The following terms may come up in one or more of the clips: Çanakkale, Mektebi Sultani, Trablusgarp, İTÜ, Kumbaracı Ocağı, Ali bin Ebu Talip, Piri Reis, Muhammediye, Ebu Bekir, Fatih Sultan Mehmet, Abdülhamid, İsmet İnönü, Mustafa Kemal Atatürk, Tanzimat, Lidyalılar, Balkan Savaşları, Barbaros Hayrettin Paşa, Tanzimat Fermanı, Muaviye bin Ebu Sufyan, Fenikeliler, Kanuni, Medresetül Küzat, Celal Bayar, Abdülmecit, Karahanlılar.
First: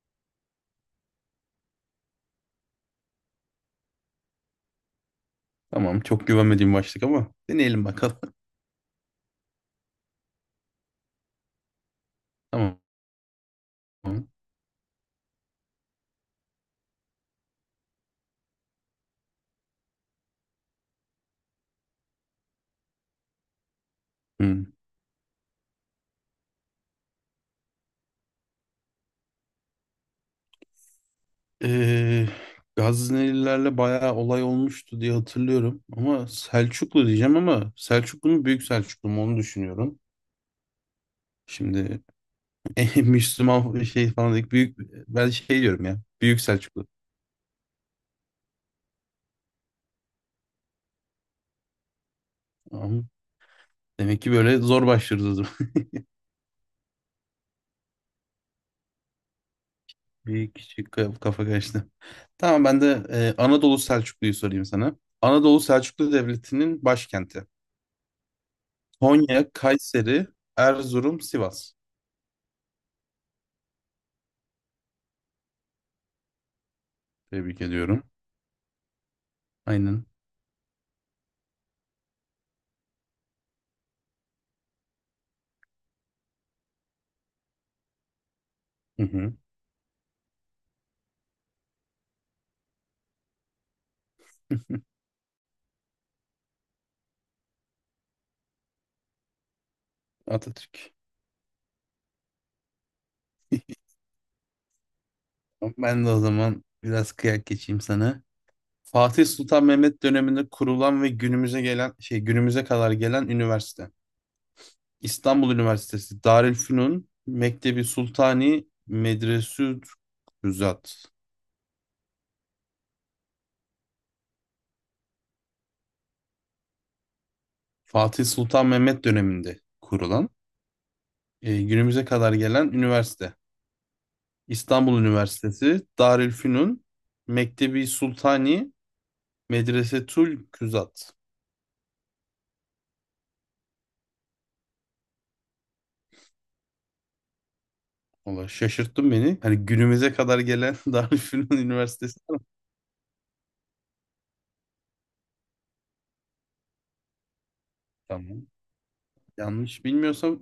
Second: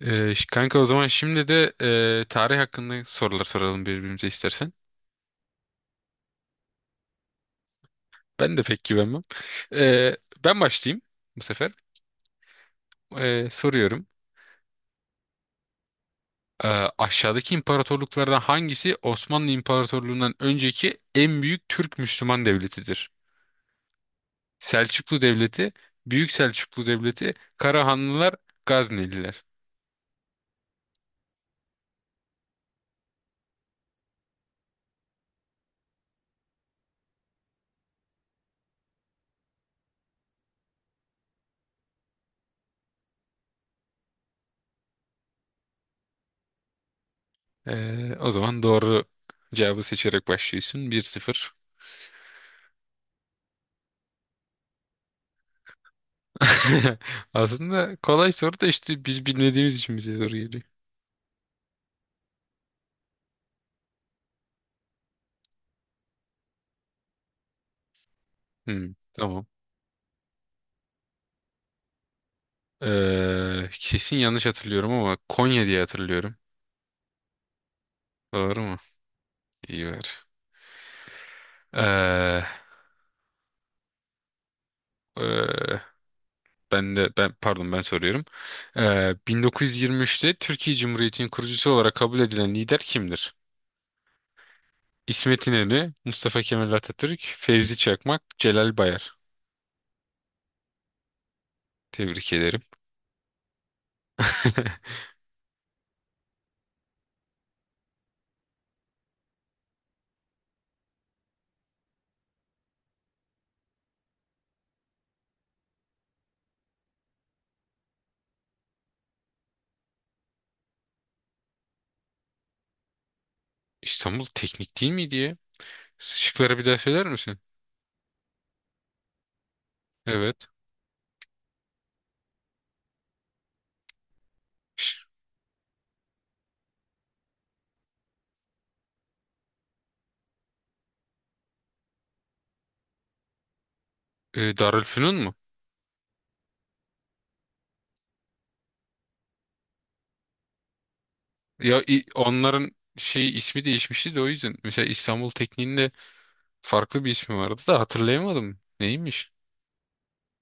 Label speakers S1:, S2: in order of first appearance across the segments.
S1: Kanka, o zaman şimdi de tarih hakkında sorular soralım birbirimize istersen.
S2: Tamam. Çok güvenmediğim başlık ama deneyelim bakalım.
S1: Ben de pek güvenmem. Ee, Ben başlayayım bu sefer.
S2: Tamam.
S1: Soruyorum. Ee, Aşağıdaki imparatorluklardan hangisi Osmanlı İmparatorluğu'ndan önceki en büyük Türk Müslüman devletidir?
S2: Hmm.
S1: Selçuklu Devleti, Büyük Selçuklu Devleti, Karahanlılar, Gazneliler.
S2: Ee, Gaznelilerle bayağı olay olmuştu diye hatırlıyorum. Ama Selçuklu diyeceğim ama Selçuklu mu Büyük Selçuklu mu onu düşünüyorum. Şimdi Müslüman şey falan dedik. Büyük, ben şey diyorum ya. Büyük Selçuklu.
S1: O zaman doğru cevabı seçerek başlıyorsun. 1-0.
S2: Tamam. Demek ki böyle zor başlıyoruz o zaman.
S1: Aslında kolay soru da işte biz bilmediğimiz için bize zor
S2: Bir
S1: geliyor.
S2: küçük kafa karıştı. Tamam ben de Anadolu Selçuklu'yu sorayım sana. Anadolu Selçuklu Devleti'nin başkenti.
S1: Hmm, tamam.
S2: Konya, Kayseri, Erzurum, Sivas.
S1: Kesin yanlış hatırlıyorum ama Konya diye hatırlıyorum.
S2: Tebrik ediyorum.
S1: Doğru mu? İyi
S2: Aynen.
S1: ver. Ee, e, ben de ben pardon ben soruyorum.
S2: Hı hı.
S1: 1923'te Türkiye Cumhuriyeti'nin kurucusu olarak kabul edilen lider kimdir? İsmet İnönü, Mustafa Kemal Atatürk, Fevzi Çakmak, Celal Bayar.
S2: Atatürk.
S1: Tebrik ederim.
S2: Ben de o zaman biraz kıyak geçeyim sana. Fatih Sultan Mehmet döneminde kurulan ve günümüze gelen günümüze kadar gelen üniversite. İstanbul Üniversitesi, Darülfünun, Mektebi Sultani, Medresü Rüzat.
S1: İstanbul Teknik değil miydi ya? Şıkları bir daha söyler misin?
S2: Fatih Sultan Mehmet döneminde kurulan,
S1: Evet.
S2: günümüze kadar gelen üniversite. İstanbul Üniversitesi, Darülfünun, Mektebi Sultani, Medresetül Küzat.
S1: Darülfünun mu?
S2: Valla şaşırttın beni. Hani günümüze kadar gelen Darülfünun
S1: Ya,
S2: Üniversitesi var mı?
S1: onların şey ismi değişmişti de o yüzden. Mesela İstanbul Tekniğinde farklı bir ismi vardı da
S2: Tamam.
S1: hatırlayamadım. Neymiş?
S2: Yanlış bilmiyorsam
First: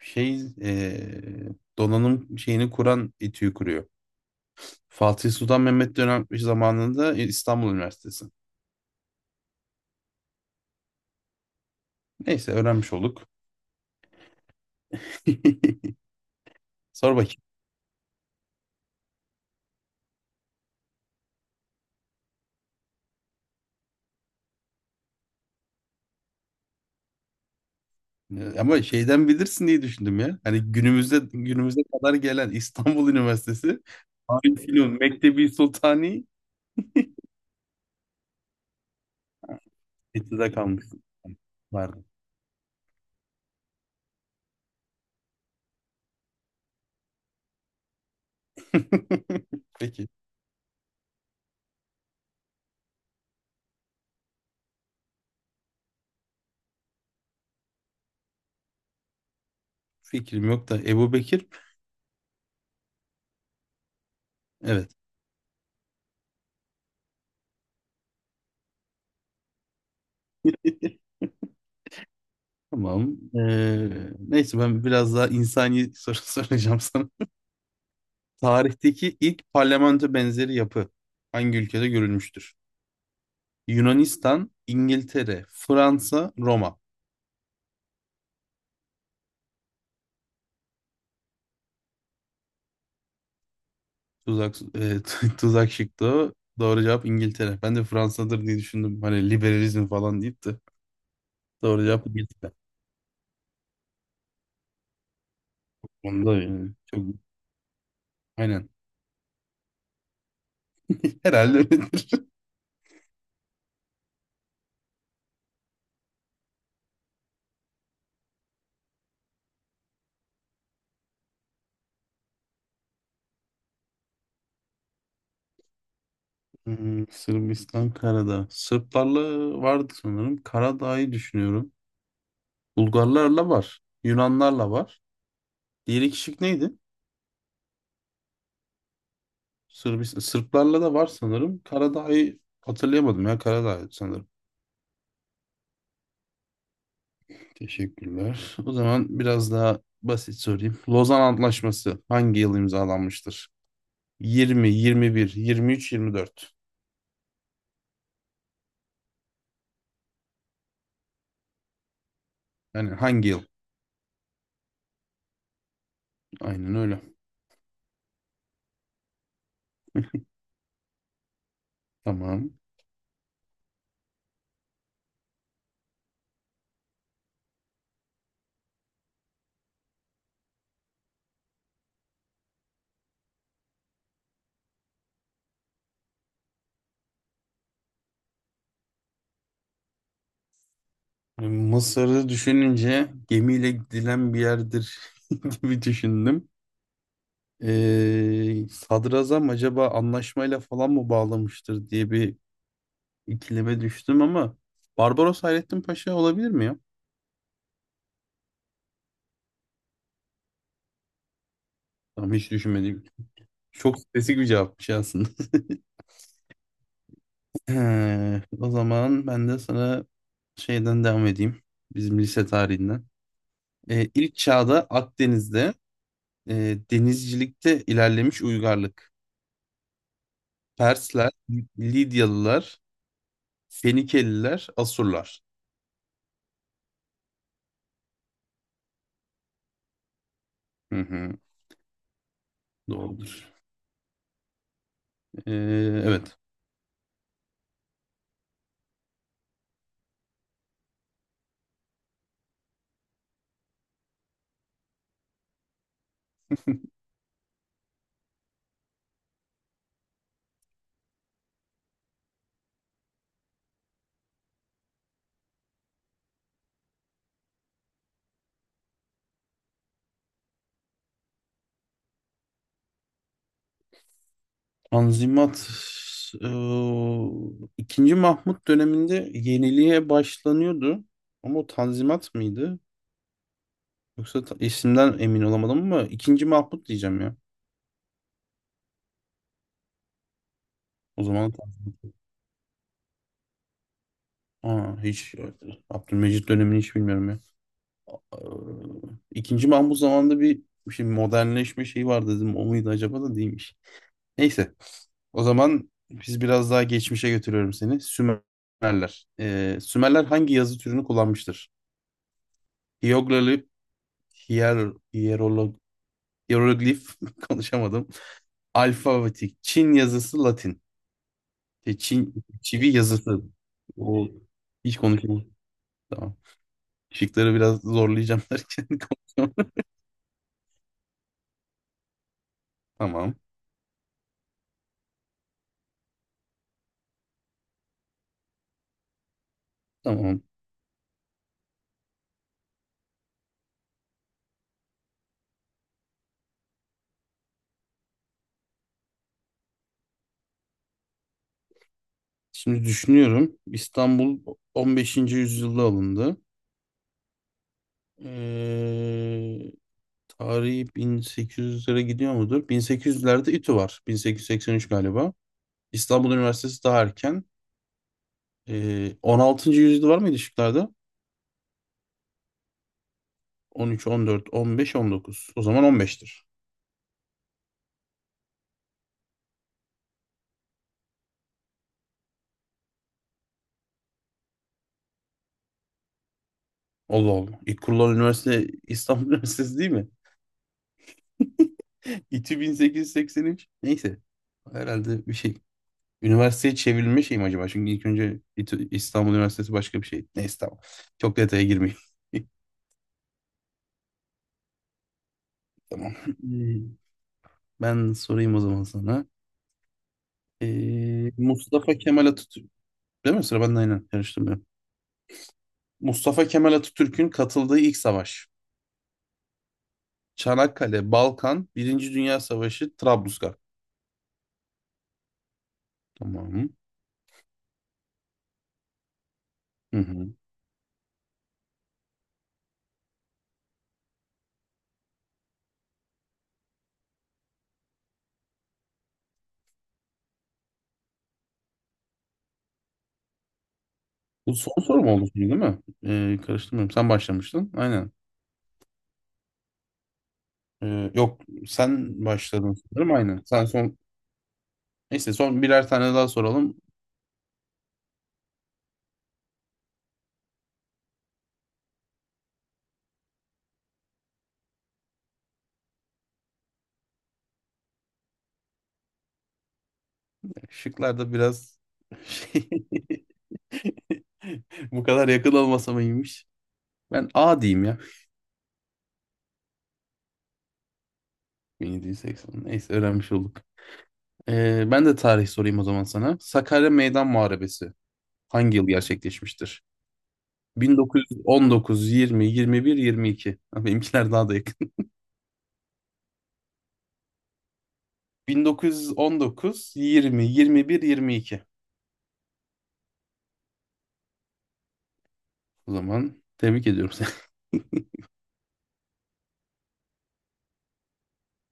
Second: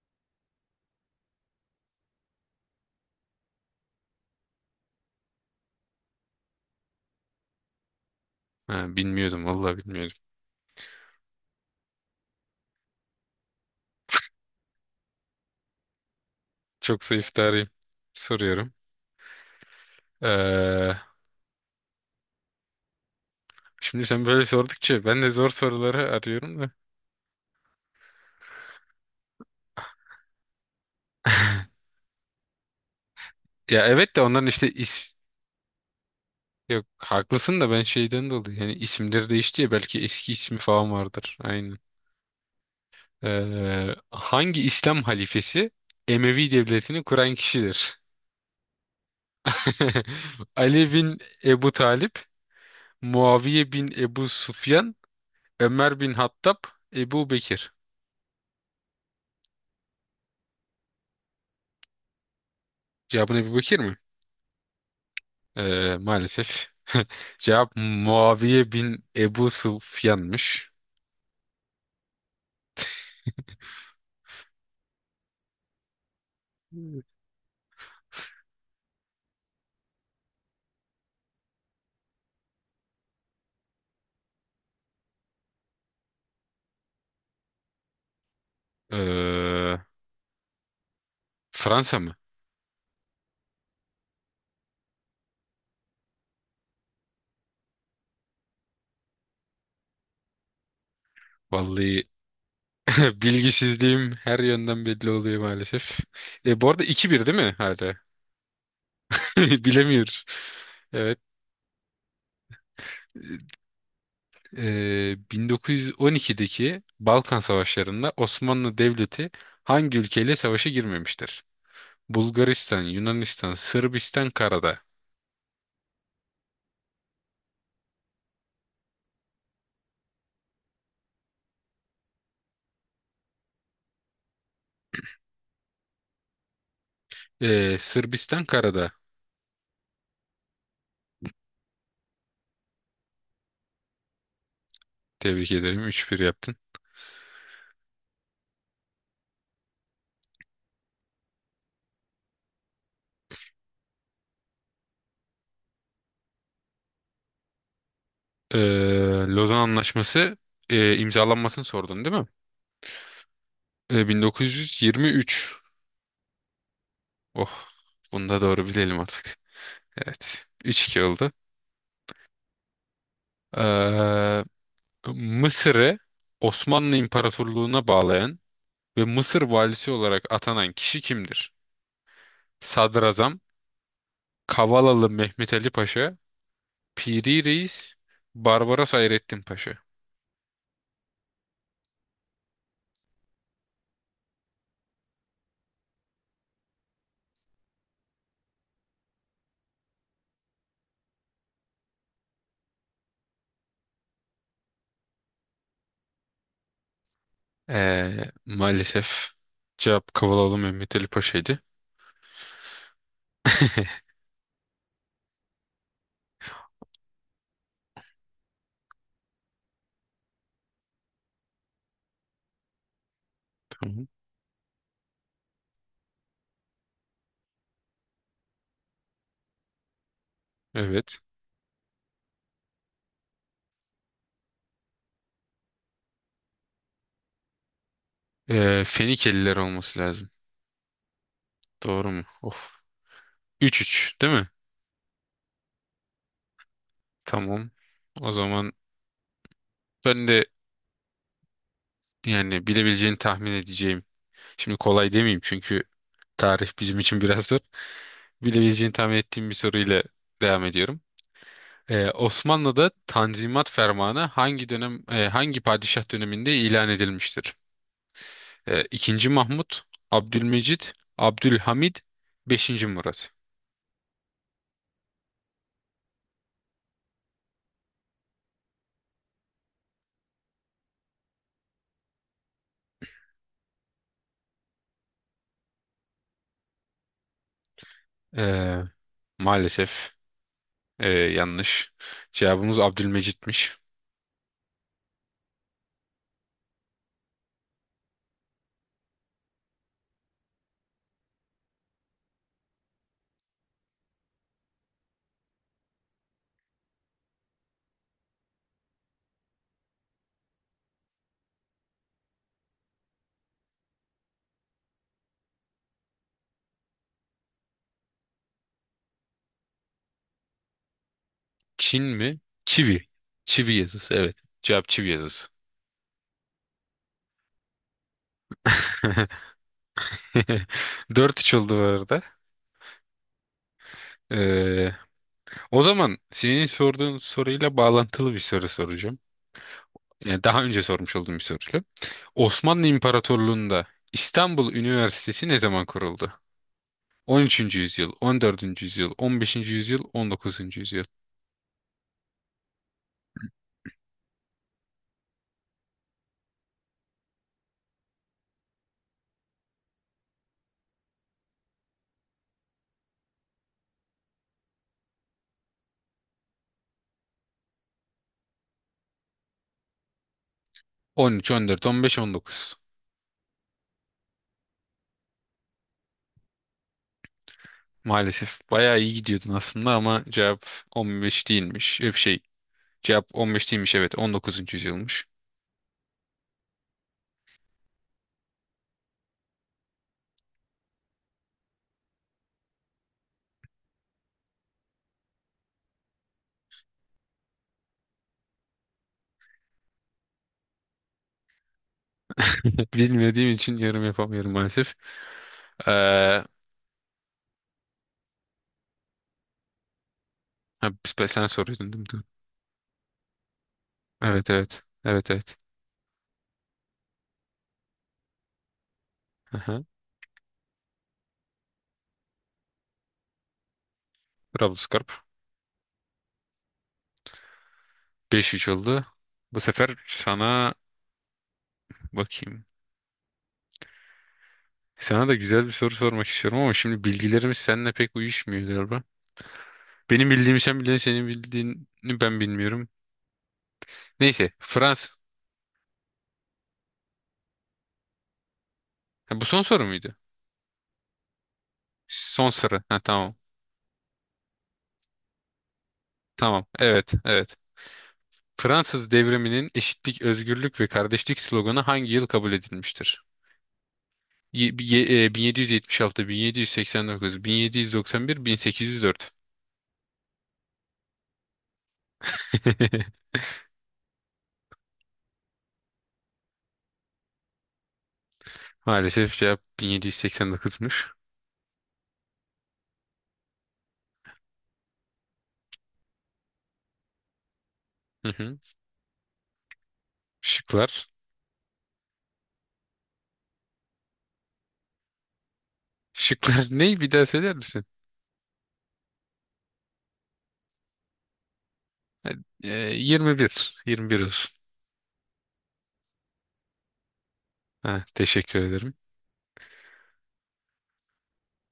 S2: şey donanım şeyini kuran İTÜ'yü kuruyor. Fatih Sultan Mehmet dönem zamanında İstanbul Üniversitesi.
S1: Ha, bilmiyordum, vallahi bilmiyordum.
S2: Neyse öğrenmiş olduk.
S1: Çok
S2: Sor
S1: zayıf
S2: bakayım.
S1: tarihim. Soruyorum. Ee, Şimdi sen böyle sordukça ben de zor soruları arıyorum da.
S2: Ama şeyden bilirsin diye düşündüm ya. Hani günümüze kadar gelen İstanbul Üniversitesi
S1: Ya evet de onların
S2: Arif
S1: işte
S2: İnönü
S1: is
S2: Mektebi Sultani
S1: Yok, haklısın da ben şeyden dolayı, yani isimleri değişti ya, belki eski
S2: etüde
S1: ismi falan
S2: kalmışsın.
S1: vardır. Aynen.
S2: Vardı.
S1: Hangi İslam halifesi Emevi devletini kuran kişidir?
S2: Peki.
S1: Ali bin Ebu Talip, Muaviye bin Ebu Sufyan, Ömer bin Hattab, Ebu Bekir.
S2: Fikrim yok da Ebu Bekir.
S1: Cevabın Ebu Bekir mi?
S2: Evet.
S1: Maalesef. Cevap Muaviye bin Ebu Sufyan'mış.
S2: Tamam. Neyse ben biraz daha insani soru soracağım sana. Tarihteki ilk parlamento benzeri yapı hangi ülkede görülmüştür? Yunanistan, İngiltere, Fransa, Roma.
S1: Ee, Fransa mı?
S2: Tuzak, tuzak şıktı o. Doğru cevap İngiltere. Ben de Fransa'dır diye düşündüm. Hani liberalizm falan deyip de. Doğru
S1: Vallahi
S2: cevap İngiltere.
S1: bilgisizliğim her yönden belli oluyor maalesef.
S2: Onda
S1: Bu
S2: yani.
S1: arada
S2: Çok,
S1: iki bir değil mi hala?
S2: aynen.
S1: Bilemiyoruz. Evet.
S2: Herhalde öyledir.
S1: 1912'deki Balkan Savaşları'nda Osmanlı Devleti hangi ülkeyle savaşa girmemiştir? Bulgaristan, Yunanistan, Sırbistan, Karadağ.
S2: Hmm, Sırbistan, Karadağ. Sırplarla vardı sanırım. Karadağ'ı düşünüyorum. Bulgarlarla var. Yunanlarla var. Diğeri kişilik neydi?
S1: Sırbistan, Karadağ.
S2: Sırbistan. Sırplarla da var sanırım. Karadağ'ı hatırlayamadım ya. Karadağ sanırım.
S1: Tebrik ederim. 3-1 yaptın.
S2: Teşekkürler. O zaman biraz daha basit sorayım. Lozan Antlaşması hangi yıl imzalanmıştır? 20, 21, 23, 24.
S1: Ee, Lozan Anlaşması imzalanmasını sordun değil mi?
S2: Yani hangi yıl?
S1: 1923.
S2: Aynen öyle.
S1: Oh, bunu da doğru bilelim artık. Evet. Üç 2 oldu.
S2: Tamam.
S1: Ee, Mısır'ı Osmanlı İmparatorluğu'na bağlayan ve Mısır valisi olarak atanan kişi kimdir? Sadrazam, Kavalalı Mehmet Ali Paşa, Piri Reis, Barbaros Hayrettin Paşa.
S2: Mısır'ı düşününce gemiyle gidilen bir yerdir gibi düşündüm. Sadrazam acaba anlaşmayla falan mı bağlamıştır diye bir ikileme düştüm ama Barbaros Hayrettin Paşa olabilir mi ya?
S1: Maalesef cevap Kavalalı Mehmet Ali Paşa'ydı.
S2: Tamam hiç düşünmedim. Çok spesifik bir cevapmış aslında. He, o zaman ben de sana şeyden devam edeyim. Bizim lise tarihinden.
S1: Tamam.
S2: İlk çağda Akdeniz'de denizcilikte ilerlemiş uygarlık.
S1: Evet.
S2: Persler, Lidyalılar, Fenikeliler, Asurlar.
S1: Fenikeliler olması lazım.
S2: Hı hı,
S1: Doğru mu? Of.
S2: doğrudur.
S1: 3-3 değil mi?
S2: E, evet.
S1: Tamam. O zaman ben de, yani, bilebileceğini tahmin edeceğim. Şimdi kolay demeyeyim çünkü tarih bizim için biraz zor. Bilebileceğini tahmin ettiğim bir soruyla devam ediyorum. Osmanlı'da Tanzimat Fermanı hangi padişah döneminde ilan edilmiştir? İkinci Mahmut, Abdülmecit, Abdülhamid, Beşinci Murat.
S2: Tanzimat e, ikinci Mahmut döneminde yeniliğe başlanıyordu. Ama o Tanzimat mıydı? Yoksa isimden emin olamadım ama ikinci Mahmut diyeceğim ya.
S1: Ee, Maalesef
S2: O zaman.
S1: yanlış. Cevabımız Abdülmecit'miş.
S2: Aa, hiç Abdülmecit dönemini hiç bilmiyorum ya. Ee, İkinci Mahmut zamanında bir şimdi modernleşme şeyi var dedim. O muydu acaba da değilmiş. Neyse. O zaman biz biraz daha geçmişe götürüyorum seni. Sümerler. Sümerler hangi yazı türünü kullanmıştır? Hieroglif, hier, hierolog, hieroglif konuşamadım. Alfabetik. Çin yazısı Latin.
S1: Çin mi?
S2: Çin, çivi
S1: Çivi.
S2: yazısı.
S1: Çivi yazısı,
S2: O
S1: evet. Cevap
S2: hiç
S1: çivi yazısı.
S2: konuşamadım. Tamam. Şıkları biraz zorlayacağım derken konuşuyorum.
S1: Dört 3 oldu bu arada.
S2: Tamam.
S1: Ee, O zaman senin sorduğun soruyla bağlantılı bir soru soracağım.
S2: Tamam.
S1: Yani, daha önce sormuş olduğum bir soru. Osmanlı İmparatorluğu'nda İstanbul Üniversitesi ne zaman kuruldu? 13. yüzyıl, 14. yüzyıl, 15. yüzyıl, 19. yüzyıl.
S2: Şimdi düşünüyorum. İstanbul 15. yüzyılda alındı. Ee, tarihi 1800'lere gidiyor mudur? 1800'lerde İTÜ var. 1883 galiba. İstanbul Üniversitesi daha erken. 16. yüzyılda var mıydı şıklarda?
S1: 13, 14, 15, 19.
S2: 13, 14, 15, 19. O zaman 15'tir.
S1: Maalesef bayağı iyi gidiyordun aslında ama cevap 15 değilmiş. Hep şey, cevap 15 değilmiş, evet 19. yüzyılmış.
S2: Allah Allah. İlk kurulan üniversite İstanbul Üniversitesi değil mi? İTÜ 1883. Neyse. Herhalde bir şey Üniversiteye çevrilme şey mi acaba? Çünkü ilk önce İstanbul Üniversitesi başka bir şey. Neyse tamam. Çok detaya girmeyeyim.
S1: Bilmediğim için yorum yapamıyorum maalesef.
S2: Tamam.
S1: Ha,
S2: Ben sorayım o zaman sana.
S1: sen soruyordun
S2: Mustafa
S1: değil mi?
S2: Kemal Atatürk. Değil mi? Sıra bende aynen.
S1: Evet,
S2: Karıştırmıyorum.
S1: evet. Evet, evet.
S2: Mustafa Kemal Atatürk'ün katıldığı ilk savaş.
S1: Aha.
S2: Çanakkale, Balkan, Birinci Dünya Savaşı, Trablusgarp.
S1: Trablusgarp.
S2: Tamam.
S1: Beş 3 oldu. Bu sefer
S2: Hı hı.
S1: sana bakayım. Sana da güzel bir soru sormak istiyorum ama şimdi bilgilerimiz seninle pek uyuşmuyor galiba. Benim bildiğimi sen biliyorsun, senin bildiğini ben bilmiyorum. Neyse,
S2: Bu son soru mu
S1: Fransız.
S2: oldu şimdi değil mi? Karıştırmıyorum. Sen başlamıştın. Aynen.
S1: Bu son soru muydu?
S2: Yok sen
S1: Son
S2: başladın
S1: soru. Ha,
S2: sanırım.
S1: tamam.
S2: Aynen. Sen son. Neyse son birer tane daha
S1: Tamam.
S2: soralım.
S1: Evet, evet. Fransız devriminin eşitlik, özgürlük ve kardeşlik sloganı hangi yıl kabul edilmiştir? 1776, 1789, 1791, 1804.
S2: Şıklar da biraz şey bu kadar yakın olmasa mı iyiymiş. Ben A diyeyim ya.
S1: Maalesef cevap 1789'muş.
S2: 1780. Neyse öğrenmiş olduk. Ben de tarih sorayım o zaman sana. Sakarya Meydan Muharebesi hangi yıl gerçekleşmiştir?
S1: Şıklar.
S2: 1919, 20, 21, 22. Ha, benimkiler daha da yakın.
S1: Şıklar ne? Bir daha söyler misin?
S2: 1919, 20, 21, 22.
S1: Ha, E, 21. 21 olsun.
S2: O zaman tebrik ediyorum
S1: Ha, teşekkür ederim.